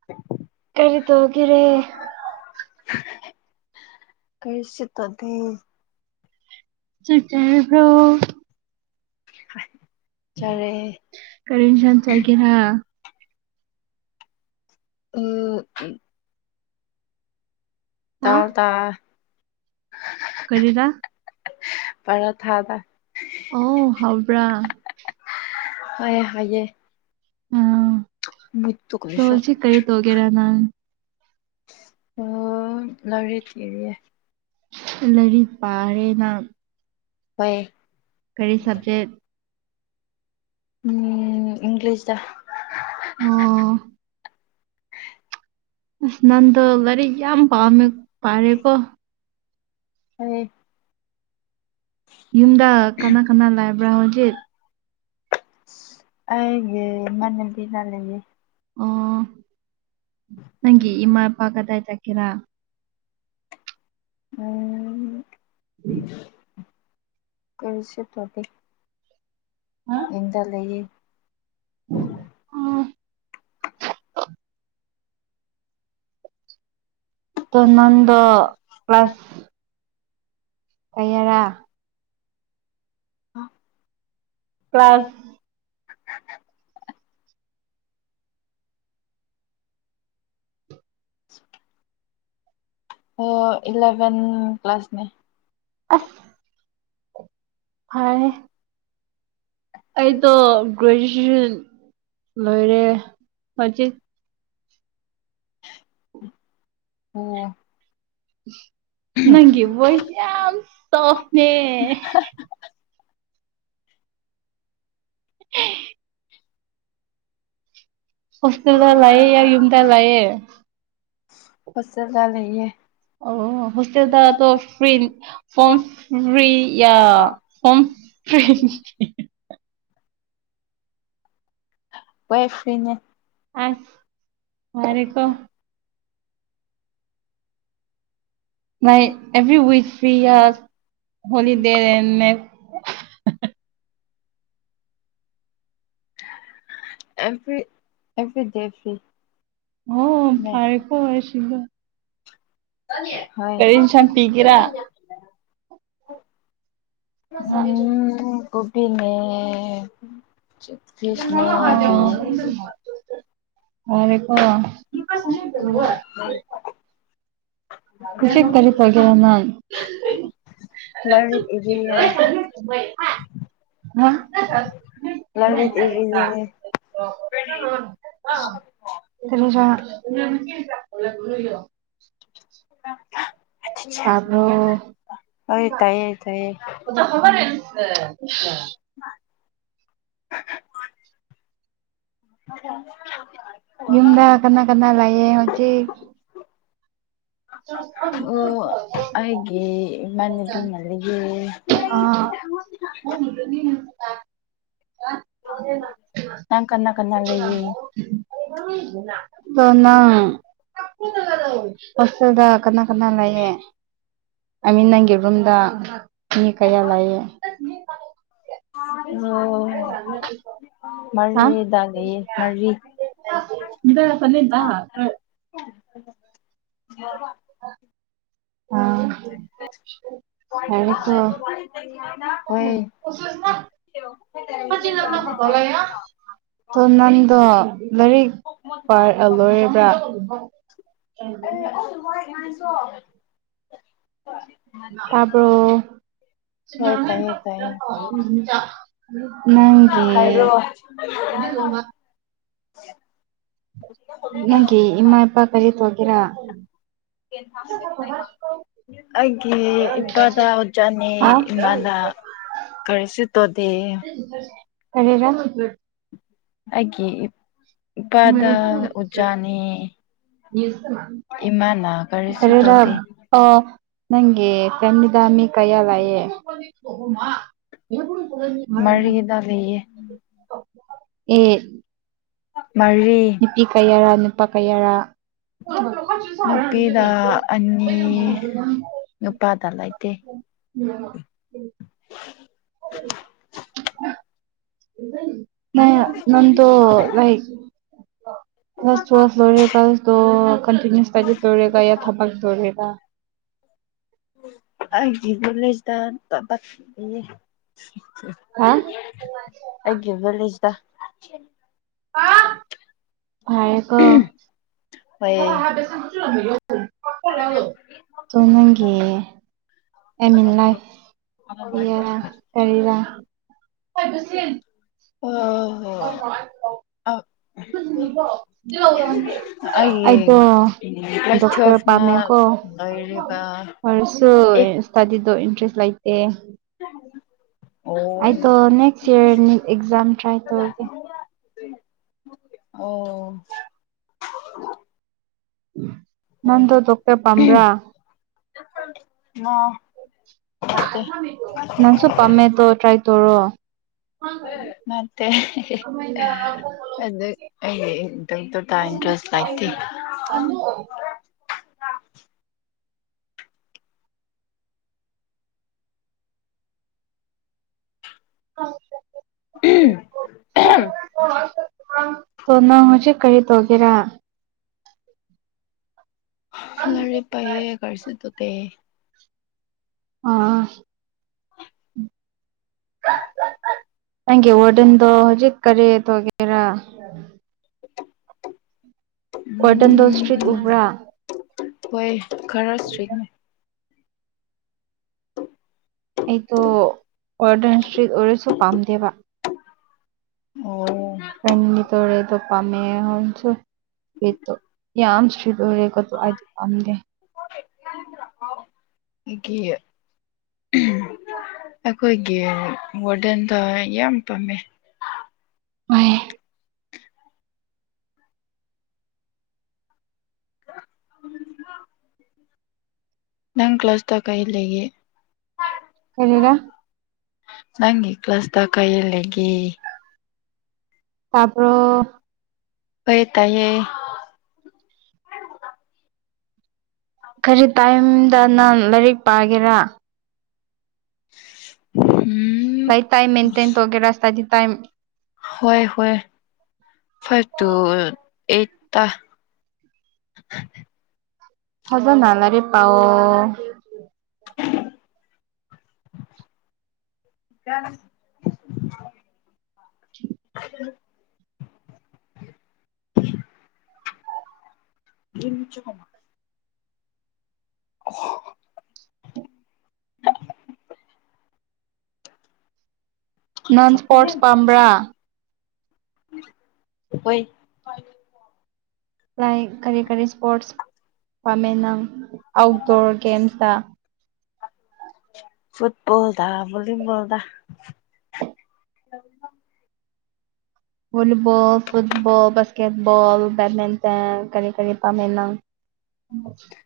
[inaudible] ꯀꯔꯤ ꯇꯧꯒꯦꯔꯦ ꯀꯔꯤꯁꯨ ꯇꯧꯗꯦ ꯆꯥꯛ ꯆꯥꯔꯕ꯭ꯔꯣ ꯆꯥꯔꯦ ꯀꯔꯤ ꯏꯟꯁꯥꯡ ꯆꯥꯒꯦꯔꯥ ꯑꯑ ꯍꯥ ꯇꯥꯥꯎ ꯇꯥ ꯀꯔꯤꯔꯥ ꯄꯔꫭ ꯊꯥꯗ ꯑꯣ ꯍꯥꯎꯕ꯭ꯔꯥ ꯍꫭꯏ ꯍꯥꯏꯒꯦ ꯑ ꯑꯗꫭ ꯀꯔꯤꯁꯨ ꯍꯧꯖꯤꯛ ꯀꯔꯤ ꯇꯧꯒꯦꯔ ꯅꯪ ꯑꯣ ꯂꯥꯏꯔꯤꯛ ꯌꯦꯡꯉꯤꯌꯦ ꯂꯥꯏꯔꯤꯛ ꯄꯥꯔꯦꯅ ꯍꯣꯏ ꯀꯔꯤ ꯁꯕꯖꯦꯛ ꯎꯝ ꯏꯪꯂꯤꯁꯗ ꯑꫭ ꯅꯪꯗꯣ ꯂꯥꯏꯔꯤꯛ ꯌꯥꯝ ꯄꯥꯝꯃꯦ ꯄꯥꯔꯦꯀꯣ ꯍꯣꯏ ꯌꯨꯝꯗ ꯀꯅꯥ ꯀꯅꯥ ꯂꯩꯕ꯭ꯔꯥ ꯍꯧꯖꯤꯠ ꯑꯁ ꯑꯩꯒꯤ ꯏꯃꯥꯟꯅꯕꯤꯅ ꯂꯩꯌꯦ ꯑꯣ ꯅꯪꯒꯤ ꯏꯃꯥ ꯏꯄꯥ ꯀꯗꯥꯏ ꯆꯠꯈꯤꯔꯥ ꯑꯣ ꯀꯔꯤꯁꯨ ꯇꯧꯗꯦ ꯌꯨꯝꯗ ꯂꯩꯌꯦ ꯑꫭ ꯑꯗꫭ ꯅꯪꯗꯣ ꯀ꯭ꯂꯥꯁ ꯀꯌꯥꯔꯥ [unintelligible] ꯀ꯭ꯂꯥꯁ [inaudible] ꯑꯣ ꯏꯂꯦꯚꯦꯟ ꯀ꯭ꯂꯥꯁꯅꯦ ꯑꯁ ꯐꯔꯦ ꯑꯩꯗꯣ ꯒ꯭ꯔꯦꯖꯨꯑꯦꯁꯟ ꯂꯣꯏꯔꯦ ꯍꯧꯖꯤꯛ ꯑꯣ ꯅꯪꯒꯤ ꯕꯣꯏꯁ ꯌꯥꯝ ꯇꫭꯞꯅꯦ [unintelligible] ꯍꯣꯁꯇꯦꯜꯗ ꯂꯩꯌꯦ ꯑꯩ ꯌꯨꯨꯝꯗ ꯂꯩꯌꯦ ꯍꯣꯁꯇꯦꯜꯗ ꯂꯩꯌꯦ ꯑꯣ ꯍꯣꯁꯇꯦꯜꯗ ꯑꯗꯣ ꯐꯔꯤ ꯐꯣꯝ ꯐꯔꯤ ꯌꯥ ꯍꯣꯝ ꯐꯔꯤ ꯋꯦ ꯐꯔꯤꯅꯦ ꯑꯩꯏ ꯌꯥꯔꯦꯀꫭ ꯅꫭꯏ ꯑꯦꯕꯔꯤ ꯋꯤꯛ ꯐꯔꯤꯔ ꯍꫭꯂꯤꯗꯦꯅꯦ ꯑꯦ ꯕꯔꯤ ꯑꯦꯕꯔꯨꯗꯦ ꯐꯔꯤ ꯑꯣ ꯐꯔꯦꯀꯣ ꯑꯩ ꯁꯤꯗ ꯍꯣꯏ ꯀꯔꯤ ꯏꯟꯁꯥꯡ ꯄꯤꯒꯦꯔꯥ ꯎꯝ ꯑꯣ ꯄꯤꯅꯦ [unintelligible] ꯍꯥꯎꯔꯦꯀꯣ [unintelligible] ꯍꯧꯖꯤꯛ ꯀꯔꯤ ꯇꯧꯗꫭꯏꯅꫭ ꯅꯪ ꯂꯥꯏꯔꯤꯛ ꯏꯔꯤꯌꯦ [unintelligible] ꯂꯥꯏꯔꯤꯛ ꯏꯔꯤꯌꯦ [unintelligible] [unintelligible] [unintelligible] ꯇꯥꯕꯔꯣ ꯍꯣꯏ ꯇꯥꯏꯌꯦ ꯇꯥꯏꯌꯦ [unintelligible] [unintelligible] [unintelligible] ꯌꯨꯝꯗ ꯀꯅꯥ ꯀꯅꯥ ꯂꯩꯌꯦ ꯍꯧꯖꯤꯛ ꯑꯣ ꯑꯩꯒꯤ ꯏꯃꯥꯟꯅꯕꯤꯃ ꯂꯩꯌꯦ ꯑꯥ [unintelligible] ꯅꯪ ꯀꯅꯥ ꯀꯅꯥ ꯂꯩꯌꯦ ꯗꯣ ꯅꯡ ꯍꯣꯁꯇꯦꯜꯗ ꯀꯅꯥ ꯀꯅꯥ ꯂꯥꯏꯌꯦ ꯑꯥꯏ ꯃꯤꯟ ꯅꯪꯒꯤ ꯔꯨꯝꯗ ꯃꯤ ꯀꯌꯥ ꯂꯥꯏꯌꯦ ꯑꯣ ꯍꯥ ꯃꯔꯤꯗꯥꯅꯤ ꯃꯔꯤ [unintelligible] [unintelligible] [inaudible] ꯑ ꯌꯥꯔꯦꯀꯣ [unintelligible] ꯍꯣꯏ [unintelligible] ꯗꯣ ꯅꯟꯗꯣ ꯂꯔꯤꯛ ꯄꯥꯔ ꯑ ꯂꯣꯏꯔꯕ꯭ꯔꯥ [unintelligible] [unintelligible] ꯇꯥꯕ꯭ꯔꯣ ꯍꯣꯏ ꯇꯥꯏꯌꯦ ꯇꯥꯏꯌꯦ [unintelligible] ꯅꯡꯒꯤ ꯍꯥꯏꯔꯣ [inaudible] ꯅꯪꯒꯤ ꯏꯃꯥ ꯏꯄꯥ ꯀꯔꯤ ꯇꯧꯒꯦꯔꯥꯥ [inaudible] ꯑꯩꯒꯤ ꯏꯄꯥꯗ ꯑꯣꯖꯥꯥꯅꯦ ꯍꯥ ꯏꯃꯥꯅ ꯀꯔꯤꯁꯨ ꯇꯣꯗꯦ ꯀꯔꯤꯔꯥꯥ ꯑꯩꯒꯤ ꯏꯄꯥꯗ ꯑꯣꯖꯥꯅꯤ ꯏꯃꯥꯅ ꯀꯔꯤꯁꯨ ꯀꯔꯤꯔꯛ ꯇꯧꯗꯦ ꯑꯣ ꯅꯪꯒꯤ [unintelligible] ꯀꯩꯌꯥ ꯂꯥꯏꯌꯦ [unintelligible] ꯃꯔꯤꯗ ꯂꯤꯌꯦ ꯑꯦ ꯃꯔꯤ ꯄꯤ ꯀꯌꯥꯔꯥ ꯅꯨꯄꯥ ꯀꯌꯥꯔꯥ [unintelligible] ꯅꯨꯄꯤꯗ ꯑꯅꯤ ꯅꯨꯄꯥꯗ ꯂꯩꯇꯦ [inaudible] [inaudible] ꯅ ꯅꯟꯗꯣ ꯂꯥꯏꯛ [unintelligible] ꯇꯁ ꯂꯣꯏꯔꯦ ꯀꯁ ꯗꯣ ꯀꯟꯇꯁ ꯇꯖ ꯇꯧꯔꯦ ꯀꯌꯥ ꯊꯕꯛ ꯇꯧꯔꯝꯃꯤꯕ ꯑꯩꯗꯤ [unintelligible] ꯍꯥ ꯑꯩꯒꯤ ꯚꯤꯂꯦꯁꯗ ꯍꯥꯎ ꯉꯥꯏꯌꯨꯀꯣ ꯍꯣꯏ [unintelligible] ꯑꯦꯝ ꯏꯟ ꯂꯥꯢꯐ ꯀꯔꯤꯔꯥ ꯀꯔꯤꯔꯥ [unintelligible] ꯑꯣ [unintelligible] ꯑꯩꯗꯣ ꯑꯩꯒꯤ ꯀ꯭ꯂꯥꯁ ꯗꯣꯛꯇꯔ ꯇꯨꯌꯦꯜꯐꯅ ꯄꯥꯝꯃꯦꯀꯣ ꯂꯣꯏꯔꯤꯕ ꯄꯥꯔꯥꯁꯨ ꯑꯦ ꯏꯁꯇꯗꯤꯗꯨ ꯏꯟꯇ꯭ꯔꯦꯁ ꯂꯩꯇꯦ ꯑꯩꯗꯣ next year NEET exam try ꯑꯣ ꯇꯧꯔꯒꯦ ꯑꯣ [inaudible] ꯍꯣꯢ ꯗꯣꯛꯇꯔ ꯄꯥꯝꯕ꯭ꯔꯥ ꯎꯝ ꯅꯪꯁꯨ ꯄꯥꯝꯃꯦ ꯇꯣ ꯇ꯭ꯔꯥꯏ ꯇꯧꯔꯣ ꯅꯠꯇꯦ ꯑꯗꯨ ꯑꯩꯗꯤ ꯗꯣꯛꯇꯔꯇꯥꯢ ꯏꯟꯇꯔꯦꯁ ꯂꯩꯇꯦ [unintelligible] [unintelligible] ꯎꯝ ꯑꯗꯣ ꯅꯪ ꯍꯧꯖꯤꯛ ꯀꫪꯤ ꯇꯧꯒꯦꯔꯥ ꯂꯥꯏꯔꯤꯛ ꯄꯥꯏꯌꯦ ꯀꯔꯤꯁꯨ ꯇꯧꯗꯦ ꯑꯥ ꯅꯪꯒꯤ ꯋꯥꯔꯗꯦꯟꯗꯣ ꯍꯧꯖꯤꯛ ꯀꯔꯤ ꯇꯧꯒꯦꯔ ꯋꯥꯔꯗꯟꯗꯣ ꯏꯁꯇ꯭ꯔꯤꯛ ꯎꯕ꯭ꯔꯥ ꯎꯝ ꯍꯣꯏ ꯈꯔ ꯁ꯭ꯔꯤꯛꯅꯦ ꯑꯩꯗꯣ ꯋꯥꯔꯗꯦꯟ ꯁ꯭ꯇ꯭ꯔꯤꯛ ꯑꯣꯏꯔꯁꯨ ꯄꯥꯝꯗꯦꯕ ꯑꯣ ꯐꯦꯟ [unintelligible] ꯄꯥꯝꯃꯦ ꯍꯣꯟꯁꯨ [unintelligible] ꯌꯥꯝ ꯁ꯭ꯇ꯭ꯔꯤꯛ ꯑꯣꯔꯦꯀꯣ ꯇꯣ ꯑꯩꯗꯤ ꯄꯥꯝꯗꯦ ꯒꯤ ꯑꯩꯈꯣꯏꯒꯤ ꯋꯥꯔꯗꯦꯟꯗꯣ ꯌꯥꯝ ꯄꯥꯝꯃꯦ ꯋꯥꯏꯌꯦ [inaudible] ꯅꯪ ꯀ꯭ꯂꯥꯁꯇ ꯀꯩ ꯂꯩꯒꯦ ꯀꯔꯤꯔꯥ ꯅꯪꯒꯤ ꯀ꯭ꯂꯥꯁꯇ ꯀꯩ ꯂꯩꯒꯦ ꯇꯥꯄ꯭ꯔꯣ ꯇꯥꯢꯌꯦ ꯇꯥꯢꯌꯦ ꯀꯔꯤ ꯇꯥꯏꯝꯗ ꯅꯪ ꯂꯥꯏꯔꯤꯛ ꯄꯥꯒꯦꯔꯥ [inaudible] ꯍꯨꯝ ꯂꯥꯏꯐ ꯇꯥꯏꯝ ꯃꯦꯟꯇꯦꯟ ꯇꯧꯒꯦꯔꯥ ꯁ꯭ꯇꯥꯗꯤ ꯇꯥꯏꯝ ꯍꯣꯏ ꯍꯣꯏ ꯐꯥꯏꯚ ꯇꯨ ꯑꯩꯠꯇꯥ ꯐꯖꯅꯥ ꯂꯥꯏꯔꯤꯛ ꯄꯥꯎꯑꯣ [inaudible] [inaudible] [inaudible] [unintelligible] ꯑꯣ ꯍꯣ ꯅꯟ ꯏꯁꯄꯣꯔꯠꯁ ꯄꯥꯝꯕ꯭ꯔꯥ [unintelligible] ꯑꯣꯏ ꯂꯥꯏꯛ ꯀꯔꯤ ꯀꯔꯤ ꯁ꯭ꯄꯣꯔꯠꯁ ꯄꯥꯝꯃꯦ ꯅꯪ ꯑꯥꯎꯠꯗꯣꯔ ꯒꯦꯝꯁꯇ ꯐꯨꯠꯕꯣꯜꯗꯥ ꯕꯣꯂꯤꯕꯣꯜꯗ ꯕꯣꯂꯤꯕꯣꯜ ꯐꯨꯠꯕꯣꯜ ꯕꯥꯁꯀꯦꯠꯕꯣꯜ ꯕꯦꯠꯃꯦꯟꯇꯟ ꯀꯔꯤ ꯀꯔꯤ ꯄꯥꯝꯃꯦ ꯅꯪ [inaudible]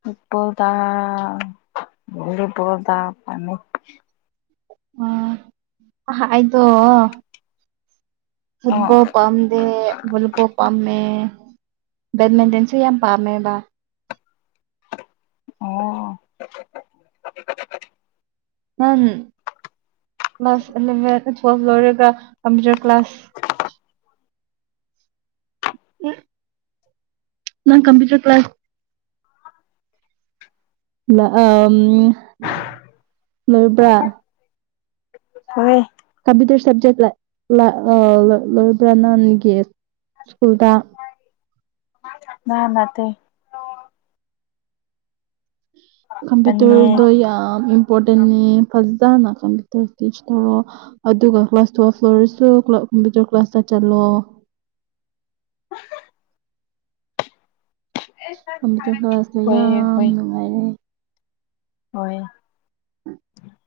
ꯐꯨꯠꯕꯣꯜꯗ ꯕꯣꯂꯤꯕꯣꯜꯗ ꯄꯥꯝꯃꯤ ꯑ ꯑꯍꯥ ꯑꯩꯗꯣ ꯑꯣ ꯐꯨꯠꯕꯣꯜ ꯄꯥꯝꯗꯦ ꯚꯣꯂꯤꯕꯣꯜ ꯄꯥꯝꯃꯦ ꯕꯦꯠꯃꯦꯟꯇꯦꯟꯁꯨ ꯌꯥꯝ ꯄꯥꯝꯃꯦꯕ ꯑꯣ ꯅꯪ ꯀ꯭ꯂꯥꯁ ꯑꯦꯂꯚꯦꯟ ꯇꯨꯋꯦꯜ ꯂꯣꯏꯔꯒ ꯀꯝꯄ꯭ꯌꯨꯇꯔ ꯀ꯭ꯂꯥꯁ ꯅꯪ ꯀꯝꯄ꯭ꯌꯨꯇꯔ ꯀ꯭ꯂꯥꯁ ꯂ ꯑꯝ ꯂꯣꯏꯕ꯭ꯔꯥ ꯍꯣꯏꯌꯦ ꯀꯝꯄ꯭ꯌꯨꯇꯔ ꯁꯕꯖꯦꯛ ꯂ ꯂ ꯑ ꯂꯣꯢ ꯂꯣꯢꯕ꯭ꯔꯥ ꯅꯪꯒꯤ ꯁ꯭ꯀꯨꯜꯗ ꯅꯥ ꯅꯠꯇꯦ ꯑꯅꯤ ꯀꯝꯄ꯭ꯌꯨꯇꯔꯗꯣ ꯌꯥꯝ ꯏꯝꯄꯣꯔꯇꯦꯟꯅꯤ ꯐꯖꯅ ꯀꯝꯄ꯭ꯌꯨꯇꯔ ꯇꯤꯁ ꯇꯧꯔꯣ ꯑꯗꯨꯒ ꯀ꯭ꯂꯥꯁ ꯇꯨꯌꯦꯜꯐ ꯂꯣꯏꯔꯁꯨ ꯀꯝꯄ꯭ꯌꯨꯇꯔ ꯀ꯭ꯂꯥꯁꯇ ꯆꯠꯂꯣ ꯑꯦ ꯀꯝꯄ꯭ꯌꯨꯇꯔ ꯀ꯭ꯂꯥꯁꯇꯣ ꯌꯥꯝ ꯅꯨꯡꯉꯥꯏꯔꯦ ꯍꯣꯏ [inaudible]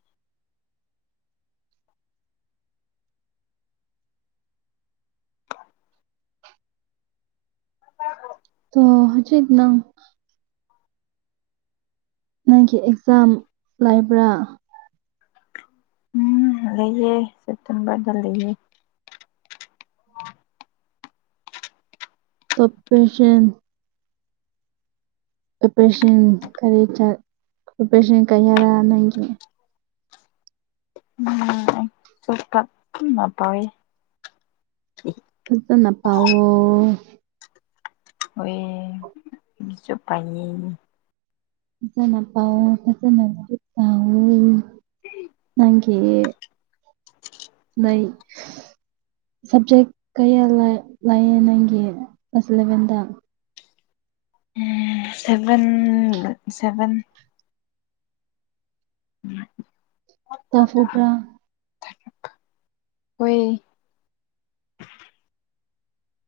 ꯅꯪ ꯇꯥꯗ꯭ꯔꯣ ꯇꯣ ꯍꯧꯖꯤꯛ ꯅꯪ ꯅꯪꯒꯤ ꯑꯦꯛꯖꯥꯝ ꯂꯥꯏꯕ꯭ꯔꯥ ꯎꯝ ꯂꯩꯑꯦ ꯁꯦꯞꯇꯦꯝꯕꯔꯗ ꯂꯩꯑꯦ ꯑꯣ ꯇꯣꯞꯄꯦꯁꯟ ꯑꯣꯄꯔꯦꯁꯟ ꯀꯔꯤ ꯆꯠ ꯑꯣꯄꯔꯦꯁꯟ ꯀꯔꯤ ꯍꯥꯏꯔꯥ ꯅꯪꯒꯤ ꯎꯝ ꯆꯣꯞꯄ [unintelligible] ꯐꯖꯅ ꯄꯥꯋꯣ [unintelligible] ꯄꯥꯏꯌꯦ ꯐꯖꯅ ꯄꯥꯋꯣ ꯐꯖꯅ [unintelligible] ꯅꯪꯒꯤ [inaudible] ꯂꯩ ꯁꯕꯖꯦꯛ ꯀꯌꯥ ꯂꯥꯛ ꯂꯥꯛꯌꯦ ꯅꯪꯒꯤ ꯀ꯭ꯂꯥꯁ ꯏꯂꯚꯦꯟꯗ ꯎꯝ ꯁꯕꯦꯟ ꯁꯕꯦꯟ ꯎꯝ ꯀꯌꯥ ꯁꯨꯕ꯭ꯔꯥ ꯍꯣꯏ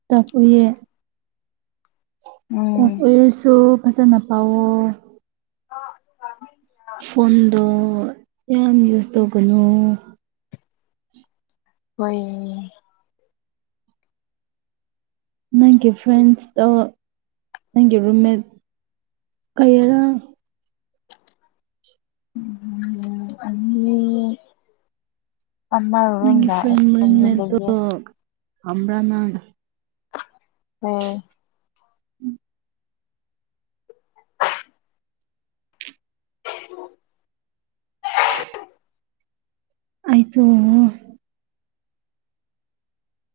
ꯇꯥꯛꯄꯤꯌꯦ ꯎꯝ [unintelligible] ꯑꯣꯏꯔꯁꯨ ꯐꯖꯅ ꯄꯥꯎꯋꯣ ꯑꯥ ꯐꯣꯟꯗꯣ ꯌꯥꯝ ꯌꯨꯁ ꯇꯧꯒꯅꯣ ꯍꯣꯏ ꯅꯪꯒꯤ ꯐ꯭ꯔꯦꯟꯁꯇꯣ ꯅꯪꯒꯤ ꯔꯨꯝꯃꯦꯠ ꯀꯩꯌꯔ ꯎꯝ ꯑꯅꯤ ꯑꯃꯔꯣꯝ ꯅꯪꯒꯤ ꯂꯥꯛꯑꯦ [unintelligible] ꯄꯝꯕ꯭ꯔꯥ ꯅꯪ ꯍꯣꯏ [inaudible] ꯑꯩꯗꯣꯑꯣ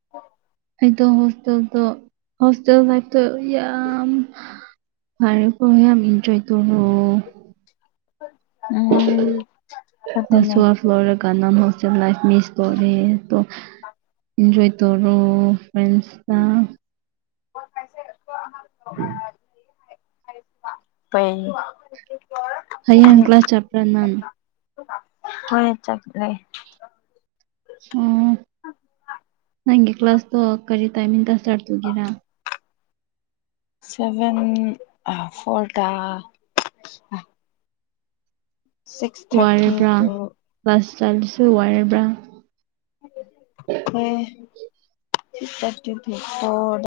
[inaudible] ꯑꯩꯗꯣ ꯍꯣꯁꯇꯦꯜꯗꯣ ꯍꯣꯁꯇꯦꯜ ꯂꯥꯏꯐꯇꯣ ꯌꯥꯝ ꯐꯔꯦꯀꯣ ꯌꯥꯝ ꯏꯟꯖꯣꯏ ꯇꯣꯔꯣ ꯎꯝ ꯑꯗꯨꯅꯦ ꯂꯣꯏꯔꯀꯟꯗ ꯃꯨꯛ ꯍꯣꯁꯇꯦꯜ ꯂꯥꯏꯐ ꯃꯤꯁ ꯇꯧꯔꯦ ꯇꯣ ꯏꯟꯖꯣꯏ ꯇꯧꯔꯣ ꯐ꯭ꯔꯦꯟꯁꯇꯥ [unintelligible] [unintelligible] ꯍꯌꯦꯡ ꯀ꯭ꯂꯥꯁ ꯆꯠꯄ꯭ꯔ ꯅꯪ ꯍꯣꯏ ꯆꯠꯂꯦ ꯑꯣ ꯅꯪꯒꯤ ꯀ꯭ꯂꯥꯁ ꯇꯣ ꯀꯔꯤ ꯇꯥꯏꯃꯤꯡꯗ ꯁ꯭ꯇꯥꯔꯠ ꯇꯧꯒꯦꯔꯥ ꯁꯚꯦꯟ ꯑꯥ ꯐꯣꯔꯗ ꯁꯤꯛꯁ ꯊꯥꯔꯇꯤ ꯋꯥꯏꯕ꯭ꯔ ꯇꯨ ꯀ꯭ꯂꯥꯁ ꯆꯥꯠꯄꯁꯦ ꯋꯥꯏꯕ꯭ꯔꯥ ꯋꯥꯏ [unintelligible]